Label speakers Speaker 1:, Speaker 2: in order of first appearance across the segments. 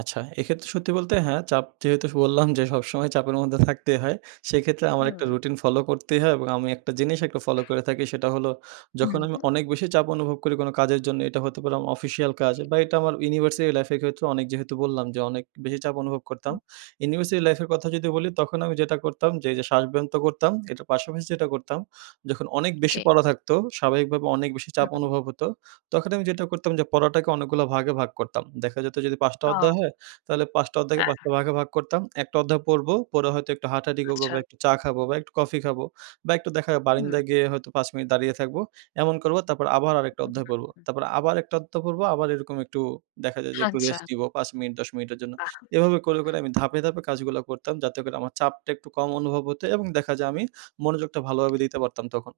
Speaker 1: আচ্ছা, এক্ষেত্রে সত্যি বলতে হ্যাঁ, চাপ যেহেতু বললাম যে সবসময় চাপের মধ্যে থাকতেই হয়। সেক্ষেত্রে আমার একটা
Speaker 2: হুম।
Speaker 1: রুটিন ফলো করতেই হয় এবং আমি একটা জিনিস একটু ফলো করে থাকি, সেটা হল, যখন আমি
Speaker 2: উহুম।
Speaker 1: অনেক বেশি চাপ অনুভব করি কোনো কাজের জন্য, এটা হতে পারে আমার অফিসিয়াল কাজ
Speaker 2: জ্বী।
Speaker 1: বা এটা আমার ইউনিভার্সিটি লাইফের ক্ষেত্রে অনেক যেহেতু বললাম যে, অনেক বেশি চাপ অনুভব
Speaker 2: উ
Speaker 1: করতাম। ইউনিভার্সিটি লাইফের কথা যদি বলি, তখন আমি যেটা করতাম যে এই যে শ্বাসব্যন্ত করতাম, এটার পাশাপাশি যেটা করতাম, যখন অনেক বেশি
Speaker 2: জ্বী।
Speaker 1: পড়া থাকতো স্বাভাবিকভাবে অনেক বেশি চাপ
Speaker 2: হুম।
Speaker 1: অনুভব হতো, তখন আমি যেটা করতাম যে পড়াটাকে অনেকগুলা ভাগে ভাগ করতাম। দেখা যেত যদি ৫ টা অধ্যায়
Speaker 2: ও!
Speaker 1: হয়, তাহলে ৫ টা অধ্যায়কে ৫
Speaker 2: হ্যাঁ।
Speaker 1: টা ভাগে ভাগ করতাম। ১ টা অধ্যায় পড়বো, পরে হয়তো একটু হাঁটাহাঁটি করবো
Speaker 2: আচ্ছা।
Speaker 1: বা একটু চা খাবো বা একটু কফি খাবো বা একটু দেখা
Speaker 2: হুম।
Speaker 1: বারিন্দায় গিয়ে হয়তো ৫ মিনিট দাঁড়িয়ে থাকবো। এমন করবো তারপর আবার আরেকটা
Speaker 2: হু,
Speaker 1: অধ্যায়
Speaker 2: হু,
Speaker 1: পড়বো।
Speaker 2: হু।
Speaker 1: তারপর আবার ১টা অধ্যায় পড়বো আবার এরকম একটু দেখা যায় যে, একটু
Speaker 2: আচ্ছা।
Speaker 1: রেস্ট নিবো ৫ মিনিট, ১০ মিনিটের জন্য।
Speaker 2: আহ!
Speaker 1: এভাবে করে, করে আমি ধাপে, ধাপে কাজগুলা করতাম, যাতে করে আমার চাপটা একটু কম অনুভব হতো এবং দেখা যায় আমি মনোযোগটা ভালোভাবে দিতে পারতাম তখন।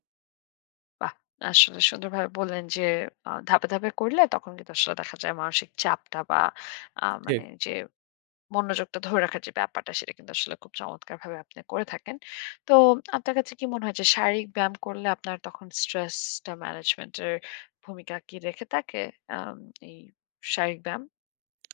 Speaker 2: বাহ! আসলে সুন্দরভাবে বললেন যে আ ধাপে, ধাপে করলে, তখন কিন্তু আসলে দেখা যায় মানসিক চাপটা বা আ মানে
Speaker 1: ঠিক।
Speaker 2: যে মনোযোগটা ধরে রাখার যে ব্যাপারটা, সেটা কিন্তু আসলে খুব চমৎকারভাবে আপনি করে থাকেন। তো আপনার কাছে কি মনে হয় যে, শারীরিক ব্যায়াম করলে আপনার তখন স্ট্রেসটা ম্যানেজমেন্ট এর ভূমিকা কি রেখে থাকে, আম এই শারীরিক ব্যায়াম?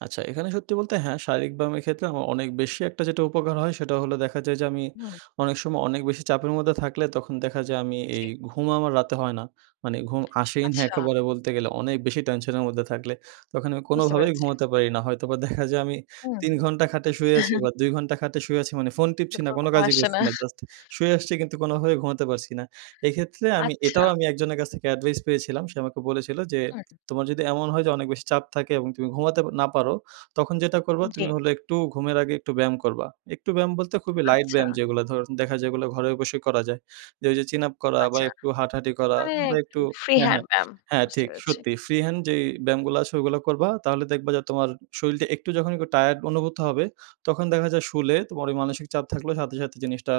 Speaker 1: আচ্ছা, এখানে সত্যি বলতে হ্যাঁ, শারীরিক ব্যায়ামের ক্ষেত্রে আমার অনেক বেশি একটা যেটা উপকার হয়, সেটা হল দেখা যায় যে আমি
Speaker 2: হুম।
Speaker 1: অনেক সময় অনেক বেশি চাপের মধ্যে থাকলে, তখন দেখা যায় আমি এই
Speaker 2: জ্বী।
Speaker 1: ঘুম আমার রাতে হয় না। মানে ঘুম আসেই না
Speaker 2: আচ্ছা।
Speaker 1: একেবারে বলতে গেলে, অনেক বেশি টেনশনের মধ্যে থাকলে, তখন আমি
Speaker 2: বুঝতে
Speaker 1: কোনোভাবেই
Speaker 2: পেরেছি।
Speaker 1: ঘুমোতে পারি না। হয়তোবা দেখা যায় আমি ৩
Speaker 2: হুম।
Speaker 1: ঘন্টা খাটে শুয়ে আছি বা ২ ঘন্টা খাটে শুয়ে আছি মানে, ফোন টিপছি না
Speaker 2: [unintelligible]
Speaker 1: কোনো
Speaker 2: ঘুম
Speaker 1: কাজই
Speaker 2: আসে
Speaker 1: করছি
Speaker 2: না।
Speaker 1: না। জাস্ট শুয়ে আসছি কিন্তু কোনোভাবে ঘুমাতে পারছি না। এক্ষেত্রে আমি
Speaker 2: আচ্ছা।
Speaker 1: এটাও আমি একজনের কাছ থেকে অ্যাডভাইস পেয়েছিলাম, সে আমাকে বলেছিল যে,
Speaker 2: হুম।
Speaker 1: "তোমার যদি এমন হয় যে, অনেক বেশি চাপ থাকে এবং তুমি ঘুমাতে পা না পারো, তখন যেটা করবা,
Speaker 2: জ্বী।
Speaker 1: তুমি হলো একটু ঘুমের আগে একটু ব্যায়াম করবা। একটু ব্যায়াম বলতে খুবই লাইট
Speaker 2: আচ্ছা।
Speaker 1: ব্যায়াম, যেইগুলা ধরুন দেখা যায় যেগুলো ঘরে বসে করা যায়, যে ওই যে চিন আপ করা বা
Speaker 2: আচ্ছা,
Speaker 1: একটু হাঁটাহাঁটি করা
Speaker 2: মানে
Speaker 1: বা
Speaker 2: একটু
Speaker 1: একটু
Speaker 2: ফ্রি
Speaker 1: হ্যাঁ,
Speaker 2: হ্যান্ড
Speaker 1: হ্যাঁ,
Speaker 2: ব্যায়াম।
Speaker 1: হ্যাঁ
Speaker 2: বুঝতে
Speaker 1: ঠিক,
Speaker 2: পেরেছি।
Speaker 1: সত্যি ফ্রি হ্যান্ড যেই ব্যায়ামগুলা আছে ওইগুলা করবা। তাহলে দেখবা যে তোমার শরীলটা একটু যখন একটু টায়ারড অনুভূত হবে, তখন দেখা যায় শুলে তোমার ওই মানসিক চাপ থাকলে, সাথে, সাথে জিনিসটা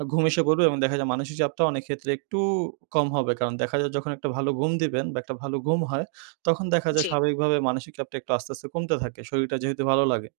Speaker 1: এ ঘুম এসে পড়বে এবং দেখা যায়, মানসিক চাপটা অনেক ক্ষেত্রে একটু কম হবে।" কারণ দেখা যায় যখন একটা ভালো ঘুম দিবেন বা একটা ভালো ঘুম হয়, তখন দেখা যায়
Speaker 2: জ্বী।
Speaker 1: স্বাভাবিকভাবে মানসিক চাপটা একটু আস্তে আস্তে, কমতে থাকে। শরীরটা যেহেতু ভালো লাগে।